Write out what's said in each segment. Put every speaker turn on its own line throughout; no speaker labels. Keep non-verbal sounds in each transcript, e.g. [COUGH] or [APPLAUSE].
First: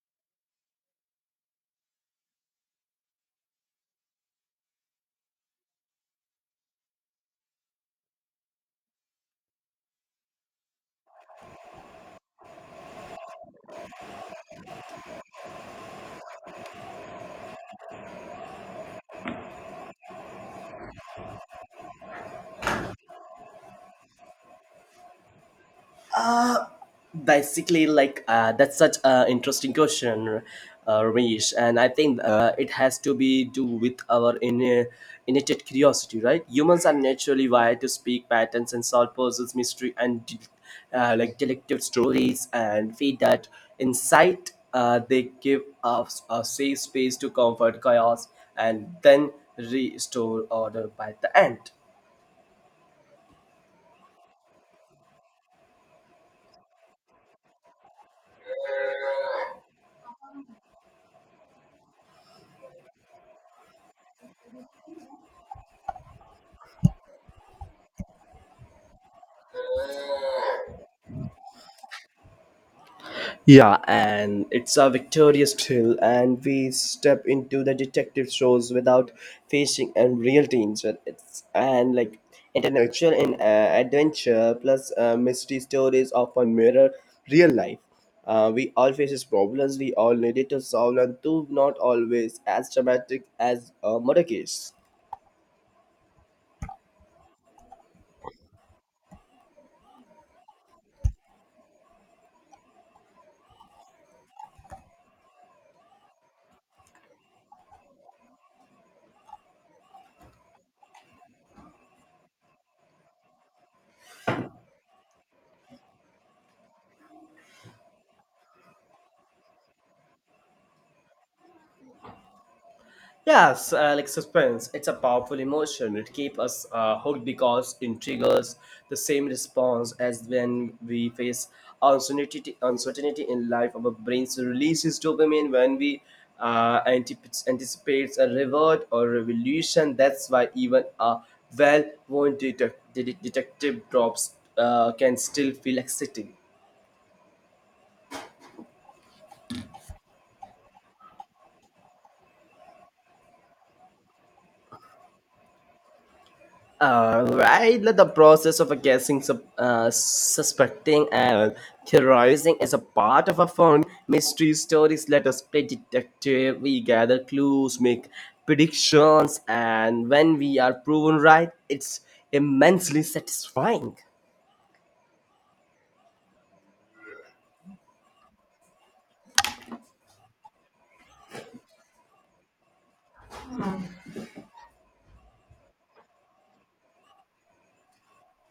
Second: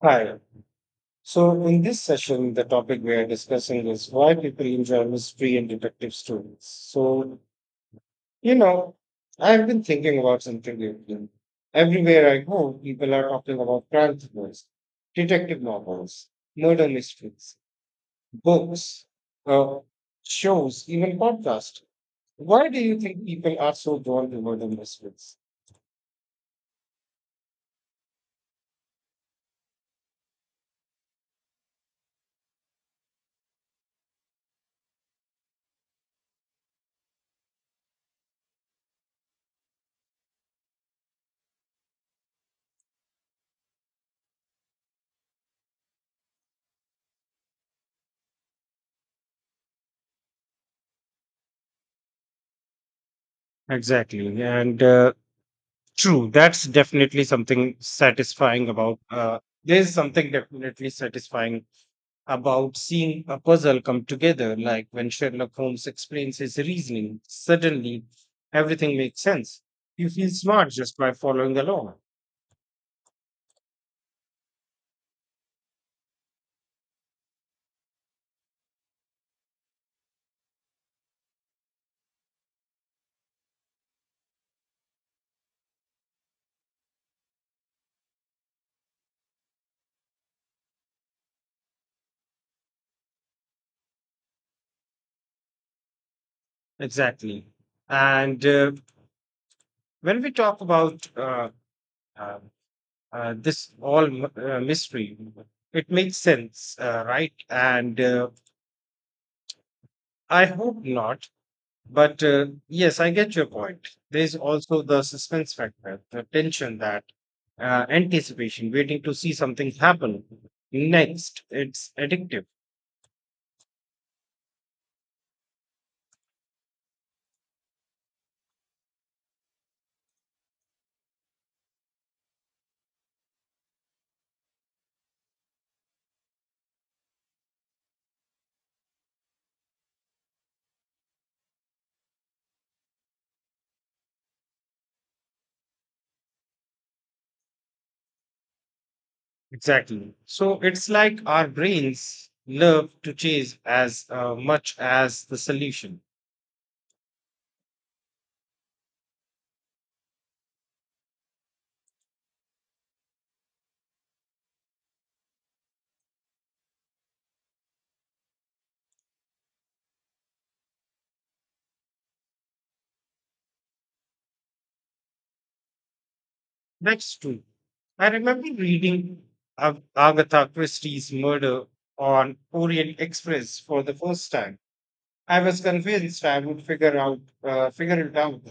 Hi. So, in this session, the topic we are discussing is why people enjoy mystery and detective stories. So, you know, I've been thinking about something lately. Everywhere I go, people are talking about crime thrillers, detective novels, murder mysteries, books, uh, shows, even podcasts. Why do you think people are so drawn to murder mysteries?
Basically like That's such an interesting question, Ramesh, and I think it has to be do with our inner innate curiosity, right? Humans are naturally wired to speak patterns and solve puzzles. Like detective stories and feed that insight, they give us a safe space to comfort chaos and then restore order by the end.
Exactly. And true, that's definitely something satisfying about. There's something definitely satisfying about seeing a puzzle come together, like when Sherlock Holmes explains his reasoning. Suddenly, everything makes sense. You feel smart just by following along.
Yeah, and it's a victorious thrill, and we step into the detective shows without facing unreal teams. But it's and like intellectual and adventure, plus mystery stories often mirror real life. We all faces problems, we all needed to solve, and do not always as dramatic as a murder case.
Exactly. And when we talk about uh, this all mystery, it makes sense, right? And I hope not. But yes, I get your point. There's also the suspense factor, the tension, that anticipation, waiting to see something happen next. It's addictive.
Yes, like suspense, it's a powerful emotion. It keeps us hooked because it triggers the same response as when we face uncertainty in life. Our brains releases dopamine when we anticipates a reward or revolution. That's why even a well-worn detective drops can still feel exciting.
Exactly. So it's like our brains love to chase as much as the solution.
All right, let the process of guessing, suspecting, and theorizing is a part of a fun mystery stories. Let us play detective. We gather clues, make predictions, and when we are proven right, it's immensely satisfying.
That's true. I remember reading Agatha Christie's Murder on Orient Express for the first time. I was convinced I would figure it out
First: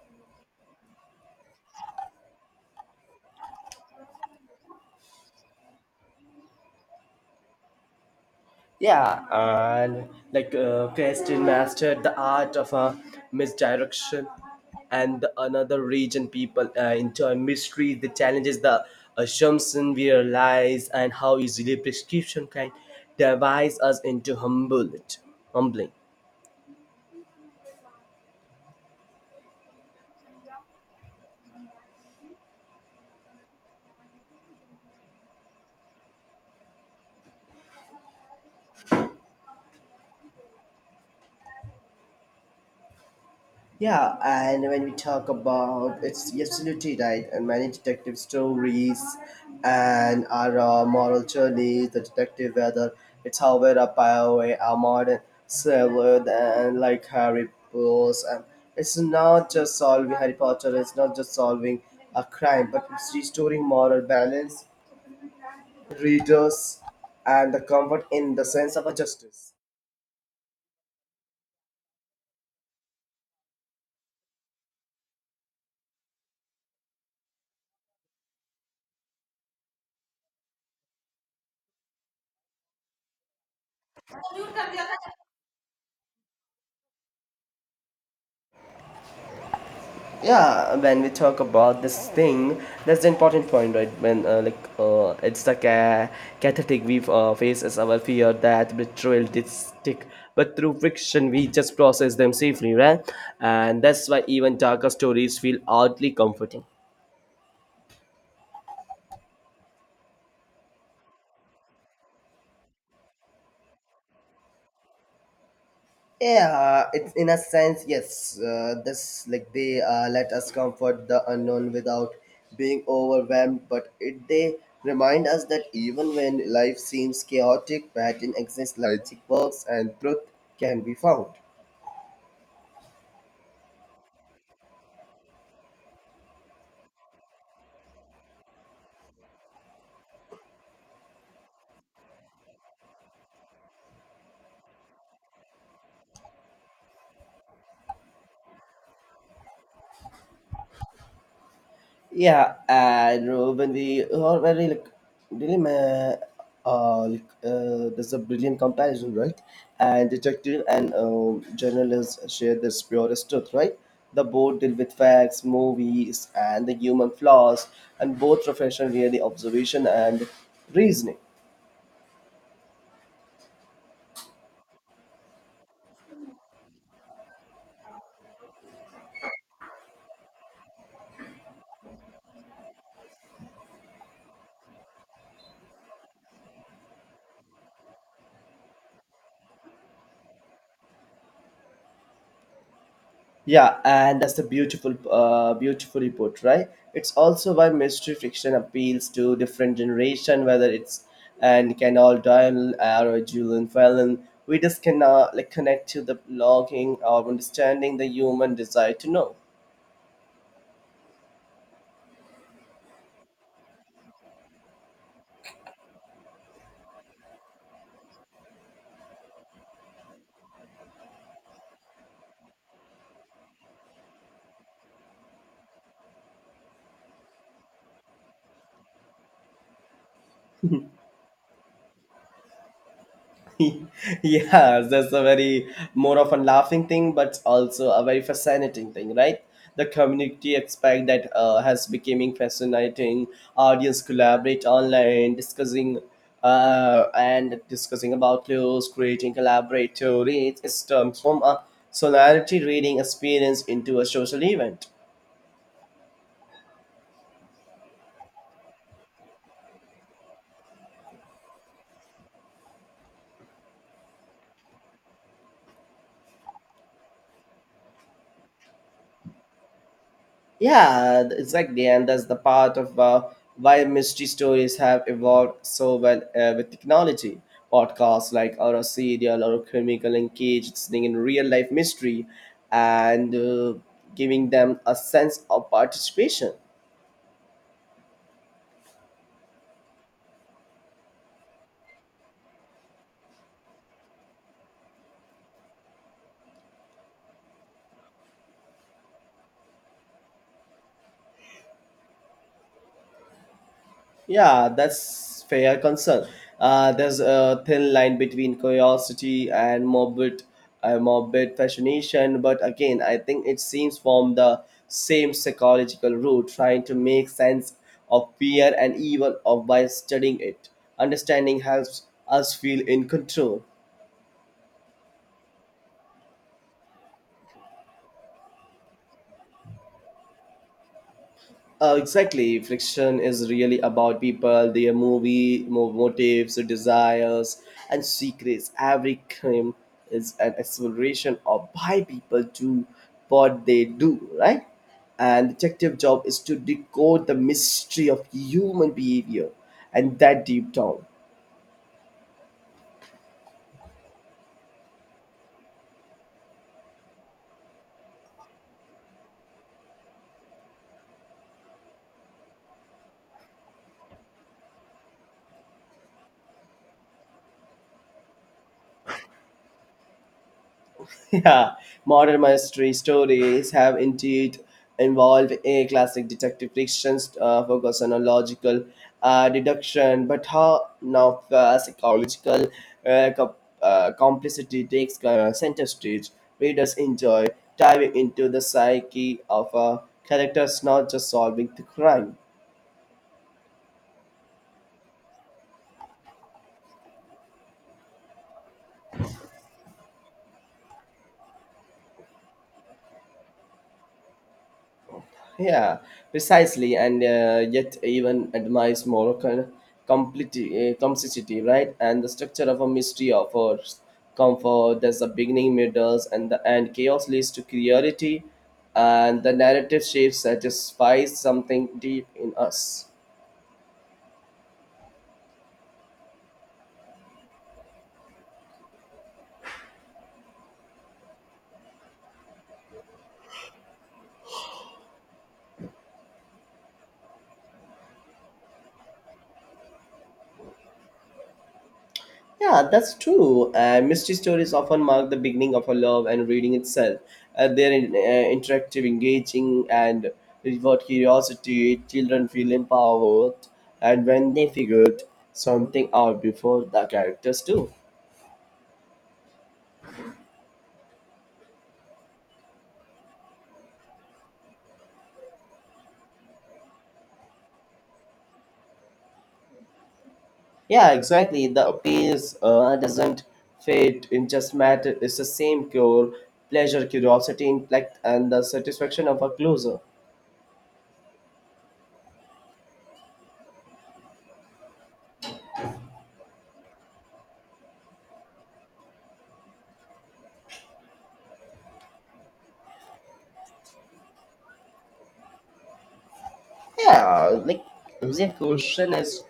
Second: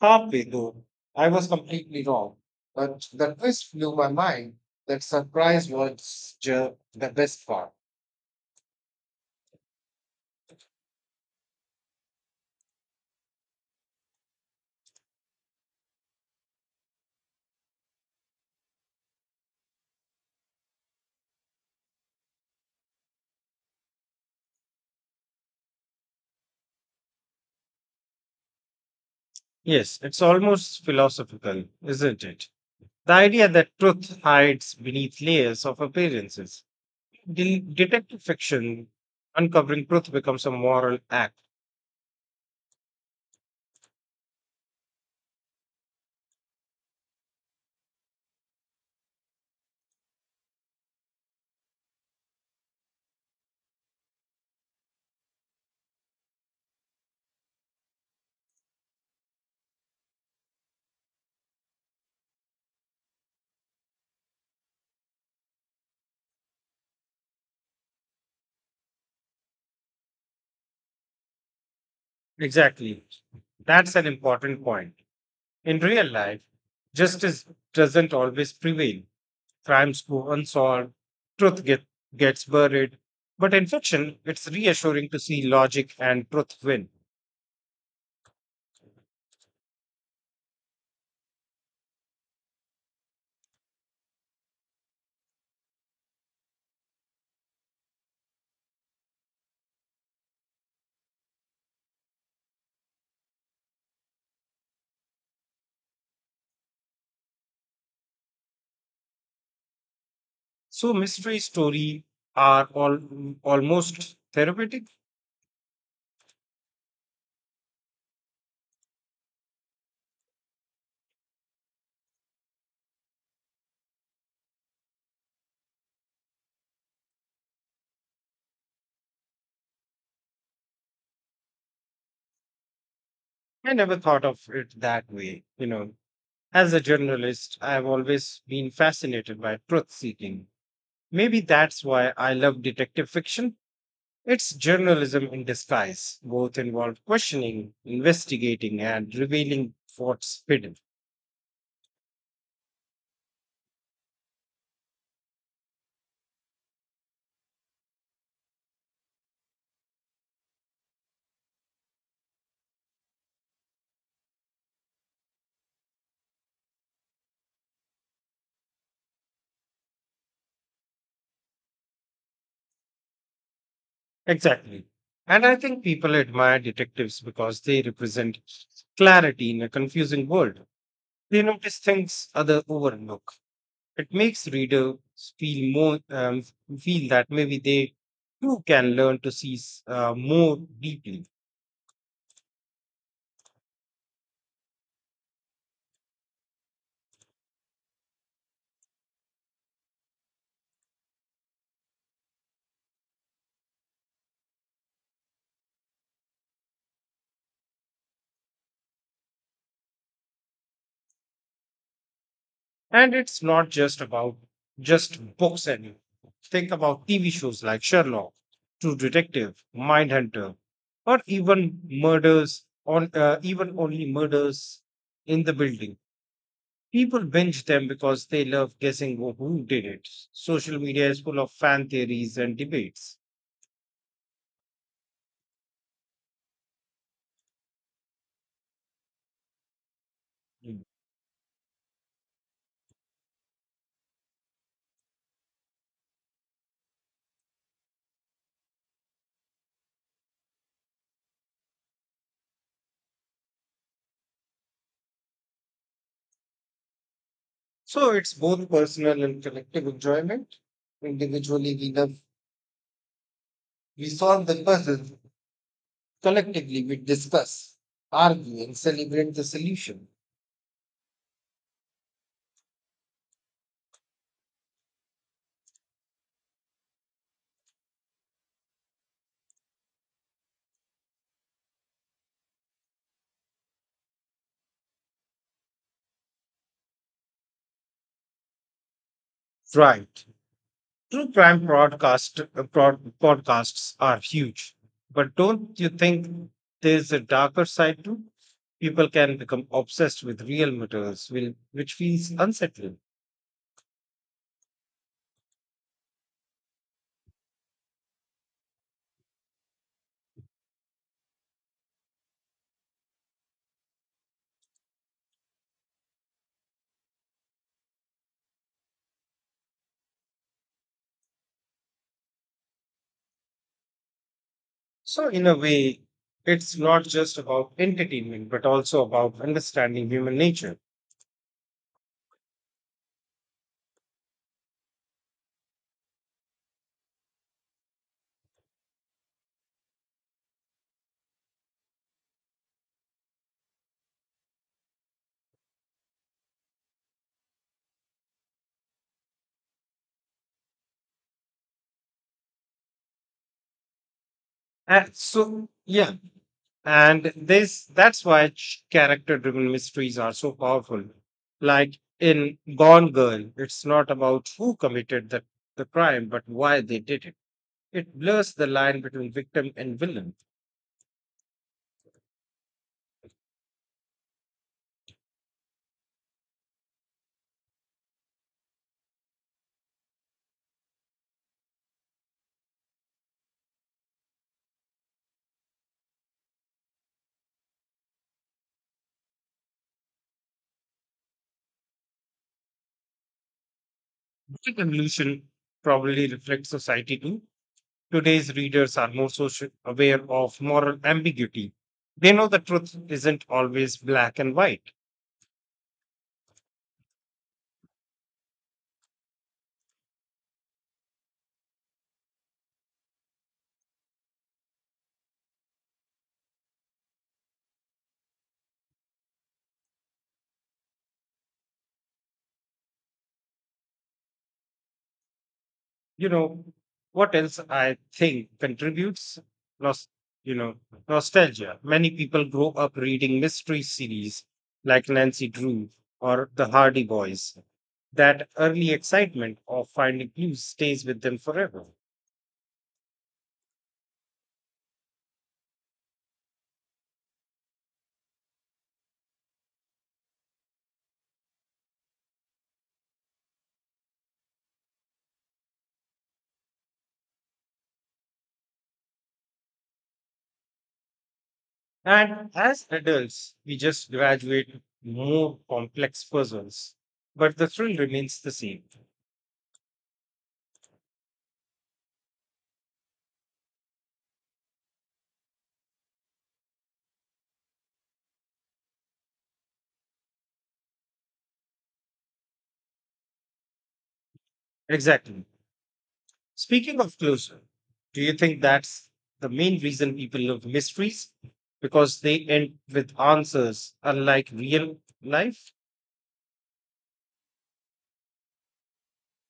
halfway through. I was completely wrong, but the twist blew my mind. That surprise was the best part.
Yeah, and Kirsten mastered the art of misdirection, and the another region people enjoy mystery, the challenges, the assumption we realize, and how easily prescription can devise us into humble humbling.
Yes, it's almost philosophical, isn't it? The idea that truth hides beneath layers of appearances. Detective fiction, uncovering truth becomes a moral act.
Yeah, and when we talk about it's absolutely right, and many detective stories and our moral journey, the detective, whether it's Howard or Poway, our modern Sherlock and like Harry Potter, and it's not just solving Harry Potter, it's not just solving a crime, but it's restoring moral balance, readers, and the comfort in the sense of a justice.
Exactly. That's an important point. In real life, justice doesn't always prevail. Crimes go unsolved, truth get, gets buried. But in fiction, it's reassuring to see logic and truth win.
Yeah, when we talk about this thing, that's the important point, right? when like It's the cathartic. We face as our fear that betrayal did stick, but through fiction we just process them safely, right? And that's why even darker stories feel oddly comforting.
So mystery stories are all almost therapeutic.
Yeah, it's in a sense, yes. This like they Let us comfort the unknown without being overwhelmed, but it they remind us that even when life seems chaotic, pattern exists, logic works, and truth can be found.
I never thought of it that way, you know. As a journalist, I have always been fascinated by truth seeking. Maybe that's why I love detective fiction. It's journalism in disguise, both involve questioning, investigating, and revealing what's hidden.
Yeah, and when we are very really ma- there's a brilliant comparison, right? And detective and journalists share this purest truth, right? The both deal with facts, movies, and the human flaws, and both profession really observation and reasoning.
Exactly. And I think people admire detectives because they represent clarity in a confusing world. They notice things other overlook. It makes readers feel more um, feel that maybe they too can learn to see more deeply.
Yeah, and that's beautifully put, right? It's also why mystery fiction appeals to different generation, whether it's and Canal Doyle or Julian Fallon. We just cannot like connect to the longing or understanding the human desire to know.
And it's not just about just books anymore. Think about TV shows like Sherlock, True Detective, Mindhunter, or even murders on even only murders in the building. People binge them because they love guessing who did it. Social media is full of fan theories and debates.
[LAUGHS] Yeah, that's a very more of a laughing thing, but also a very fascinating thing, right? The community aspect that has becoming fascinating. Audience collaborate online, discussing about clues, creating collaborative reads. It's transform a solidarity reading experience into a social event.
So it's both personal and collective enjoyment. Individually, we love, we solve the puzzle. Collectively, we discuss, argue, and celebrate the solution.
Yeah, exactly, and that's the part of why mystery stories have evolved so well with technology. Podcasts like or a serial or a chemical engaged listening in real life mystery and giving them a sense of participation.
Right. True crime podcasts are huge. But don't you think there's a darker side too? People can become obsessed with real murders, which feels unsettling.
Yeah, that's fair concern. There's a thin line between curiosity and morbid fascination, but again, I think it seems from the same psychological root, trying to make sense of fear and evil of by studying it. Understanding helps us feel in control.
So, in a way, it's not just about entertainment, but also about understanding human nature.
Exactly. Friction is really about people, their motives, desires, and secrets. Every crime is an exploration of why people do what they do, right? And detective job is to decode the mystery of human behavior and that deep down.
And so yeah, and this that's why character driven mysteries are so powerful. Like in Gone Girl, it's not about who committed the crime, but why they did it. It blurs the line between victim and villain.
[LAUGHS] Yeah, modern mystery stories have indeed involved a classic detective fictions focus on a logical deduction, but how now psychological uh, co- complicity takes center stage. Readers enjoy diving into the psyche of characters, not just solving the crime.
That evolution probably reflects society too. Today's readers are more social aware of moral ambiguity. They know the truth isn't always black and white.
Yeah, precisely, and yet even admires complexity, right? And the structure of a mystery offers comfort. There's a beginning, middles, and the end. Chaos leads to clarity, and the narrative shape satisfies something deep in us.
You know, what else I think contributes? Nos- you know, Nostalgia. Many people grow up reading mystery series like Nancy Drew or The Hardy Boys. That early excitement of finding clues stays with them forever.
Yeah, that's true. Mystery stories often mark the beginning of a love and reading itself. Interactive, engaging, and reward curiosity. Children feel empowered, and when they figured something out before the characters do.
And as adults, we just graduate more complex puzzles, but the thrill remains the same.
Yeah, exactly. The appeals doesn't fade. It just matter. It's the same core pleasure, curiosity, intellect, and the satisfaction of a closer.
Exactly. Speaking of closure, do you think that's the main reason people love mysteries? Because they end with answers, unlike real life?
Yeah, like the question is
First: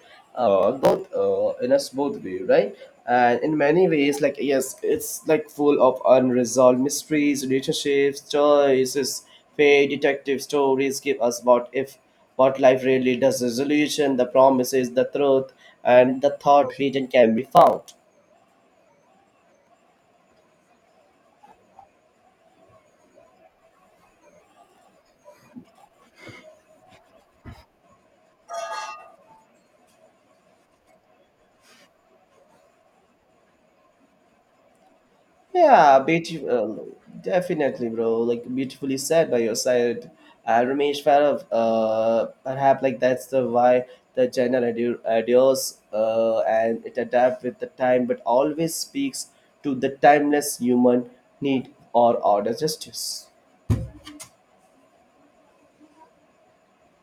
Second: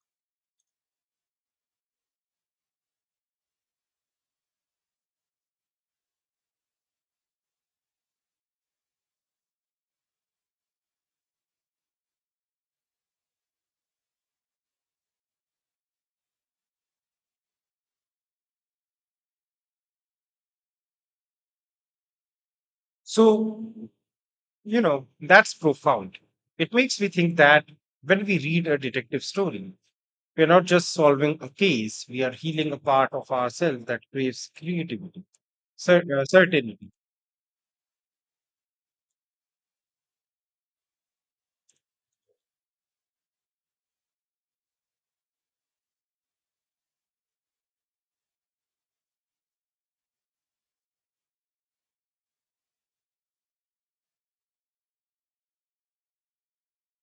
both in us both way, right? And in many ways, like, yes, it's like full of unresolved mysteries, relationships, choices, fate. Detective stories give us what if what life really does resolution, the promises the truth, and the thought region can be found.
So, that's profound. It makes me think that when we read a detective story, we're not just solving a case, we are healing a part of ourselves that craves creativity,
Yeah, beautiful.
certainty.
Definitely, bro. Like beautifully said by your side, Ramesh Farav. Perhaps like that's the why the genre adores and it adapts with the time, but always speaks to the timeless human need or order justice.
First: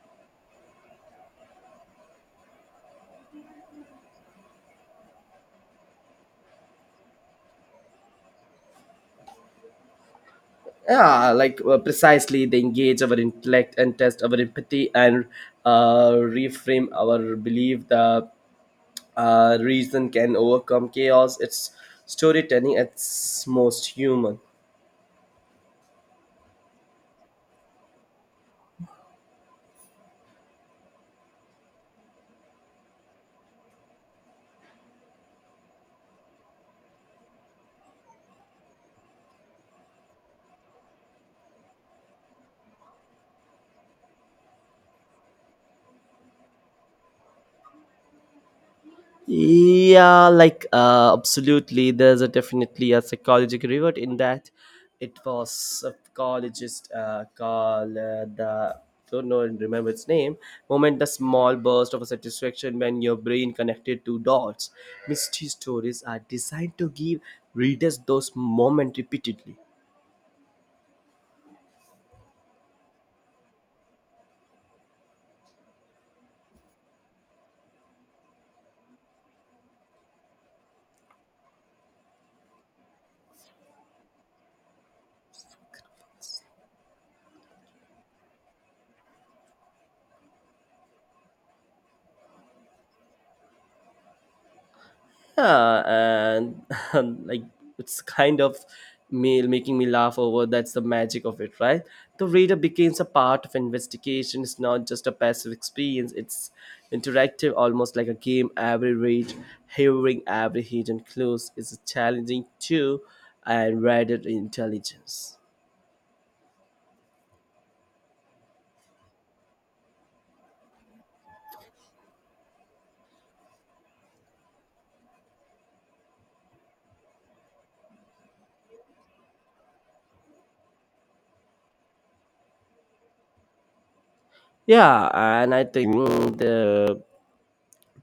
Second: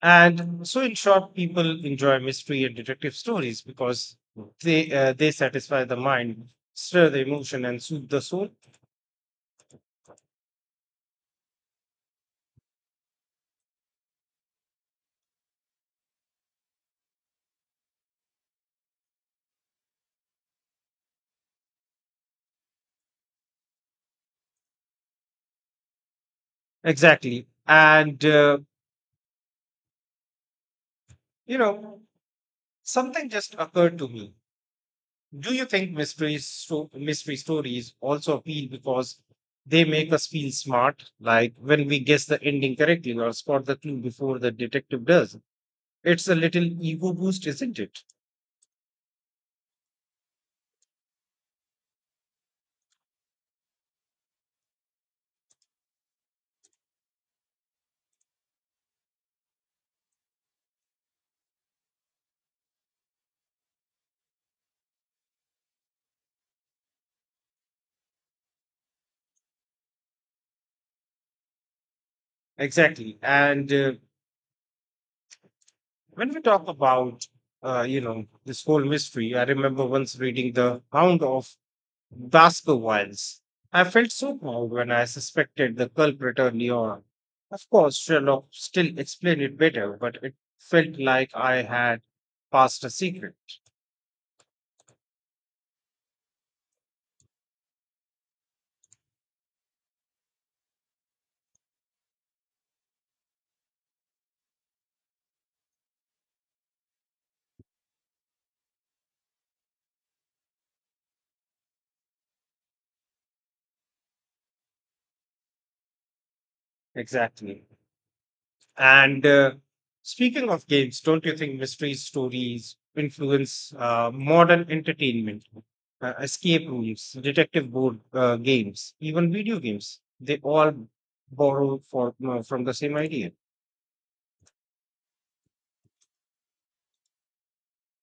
And so, in short, people enjoy mystery and detective stories because they satisfy the mind, stir the emotion, and soothe the soul.
Yeah, precisely, they engage our intellect and test our empathy and reframe our belief. The Reason can overcome chaos. It's storytelling at its most human.
Exactly. And, you know, something just occurred to me. Do you think mystery stories also appeal because they make us feel smart, like when we guess the ending correctly or spot the clue before the detective does? It's a little ego boost, isn't it?
Yeah, absolutely. There's a definitely a psychological reward in that. It was a psychologist called the don't know and remember its name. Moment the small burst of satisfaction when your brain connected two dots. Mystery stories are designed to give readers those moments repeatedly.
Exactly. And when we talk about this whole mystery, I remember once reading The Hound of Glasgow Wilds. I felt so proud when I suspected the culprit early on. Of course, Sherlock still explained it better, but it felt like I had passed a secret.
yeah and, [LAUGHS] like, it's kind of me making me laugh over that's the magic of it, right? The reader becomes a part of investigation. It's not just a passive experience, it's interactive, almost like a game. Every read hearing every hidden clues is challenging too, and rather intelligence.
Exactly. And speaking of games, don't you think mystery stories influence modern entertainment, escape rooms, detective board games, even video games? They all borrow from the same idea.
Yeah, and I think the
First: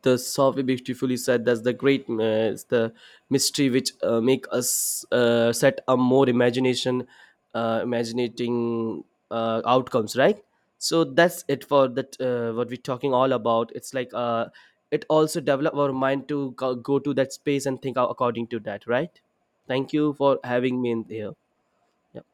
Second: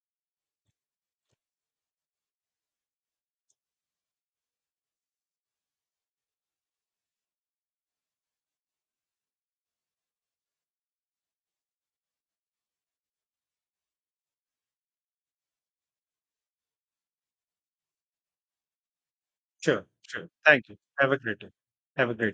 the software beautifully said that's the great. It's the mystery which make us set a more imagination, imaginating outcomes, right? So that's it for that, what we're talking all about. It's it also develop our mind to go, go to that space and think out according to that, right?
Sure,
Thank you
sure.
for
Thank you.
having me in
Have a
here.
great day. Have a
Yeah.
great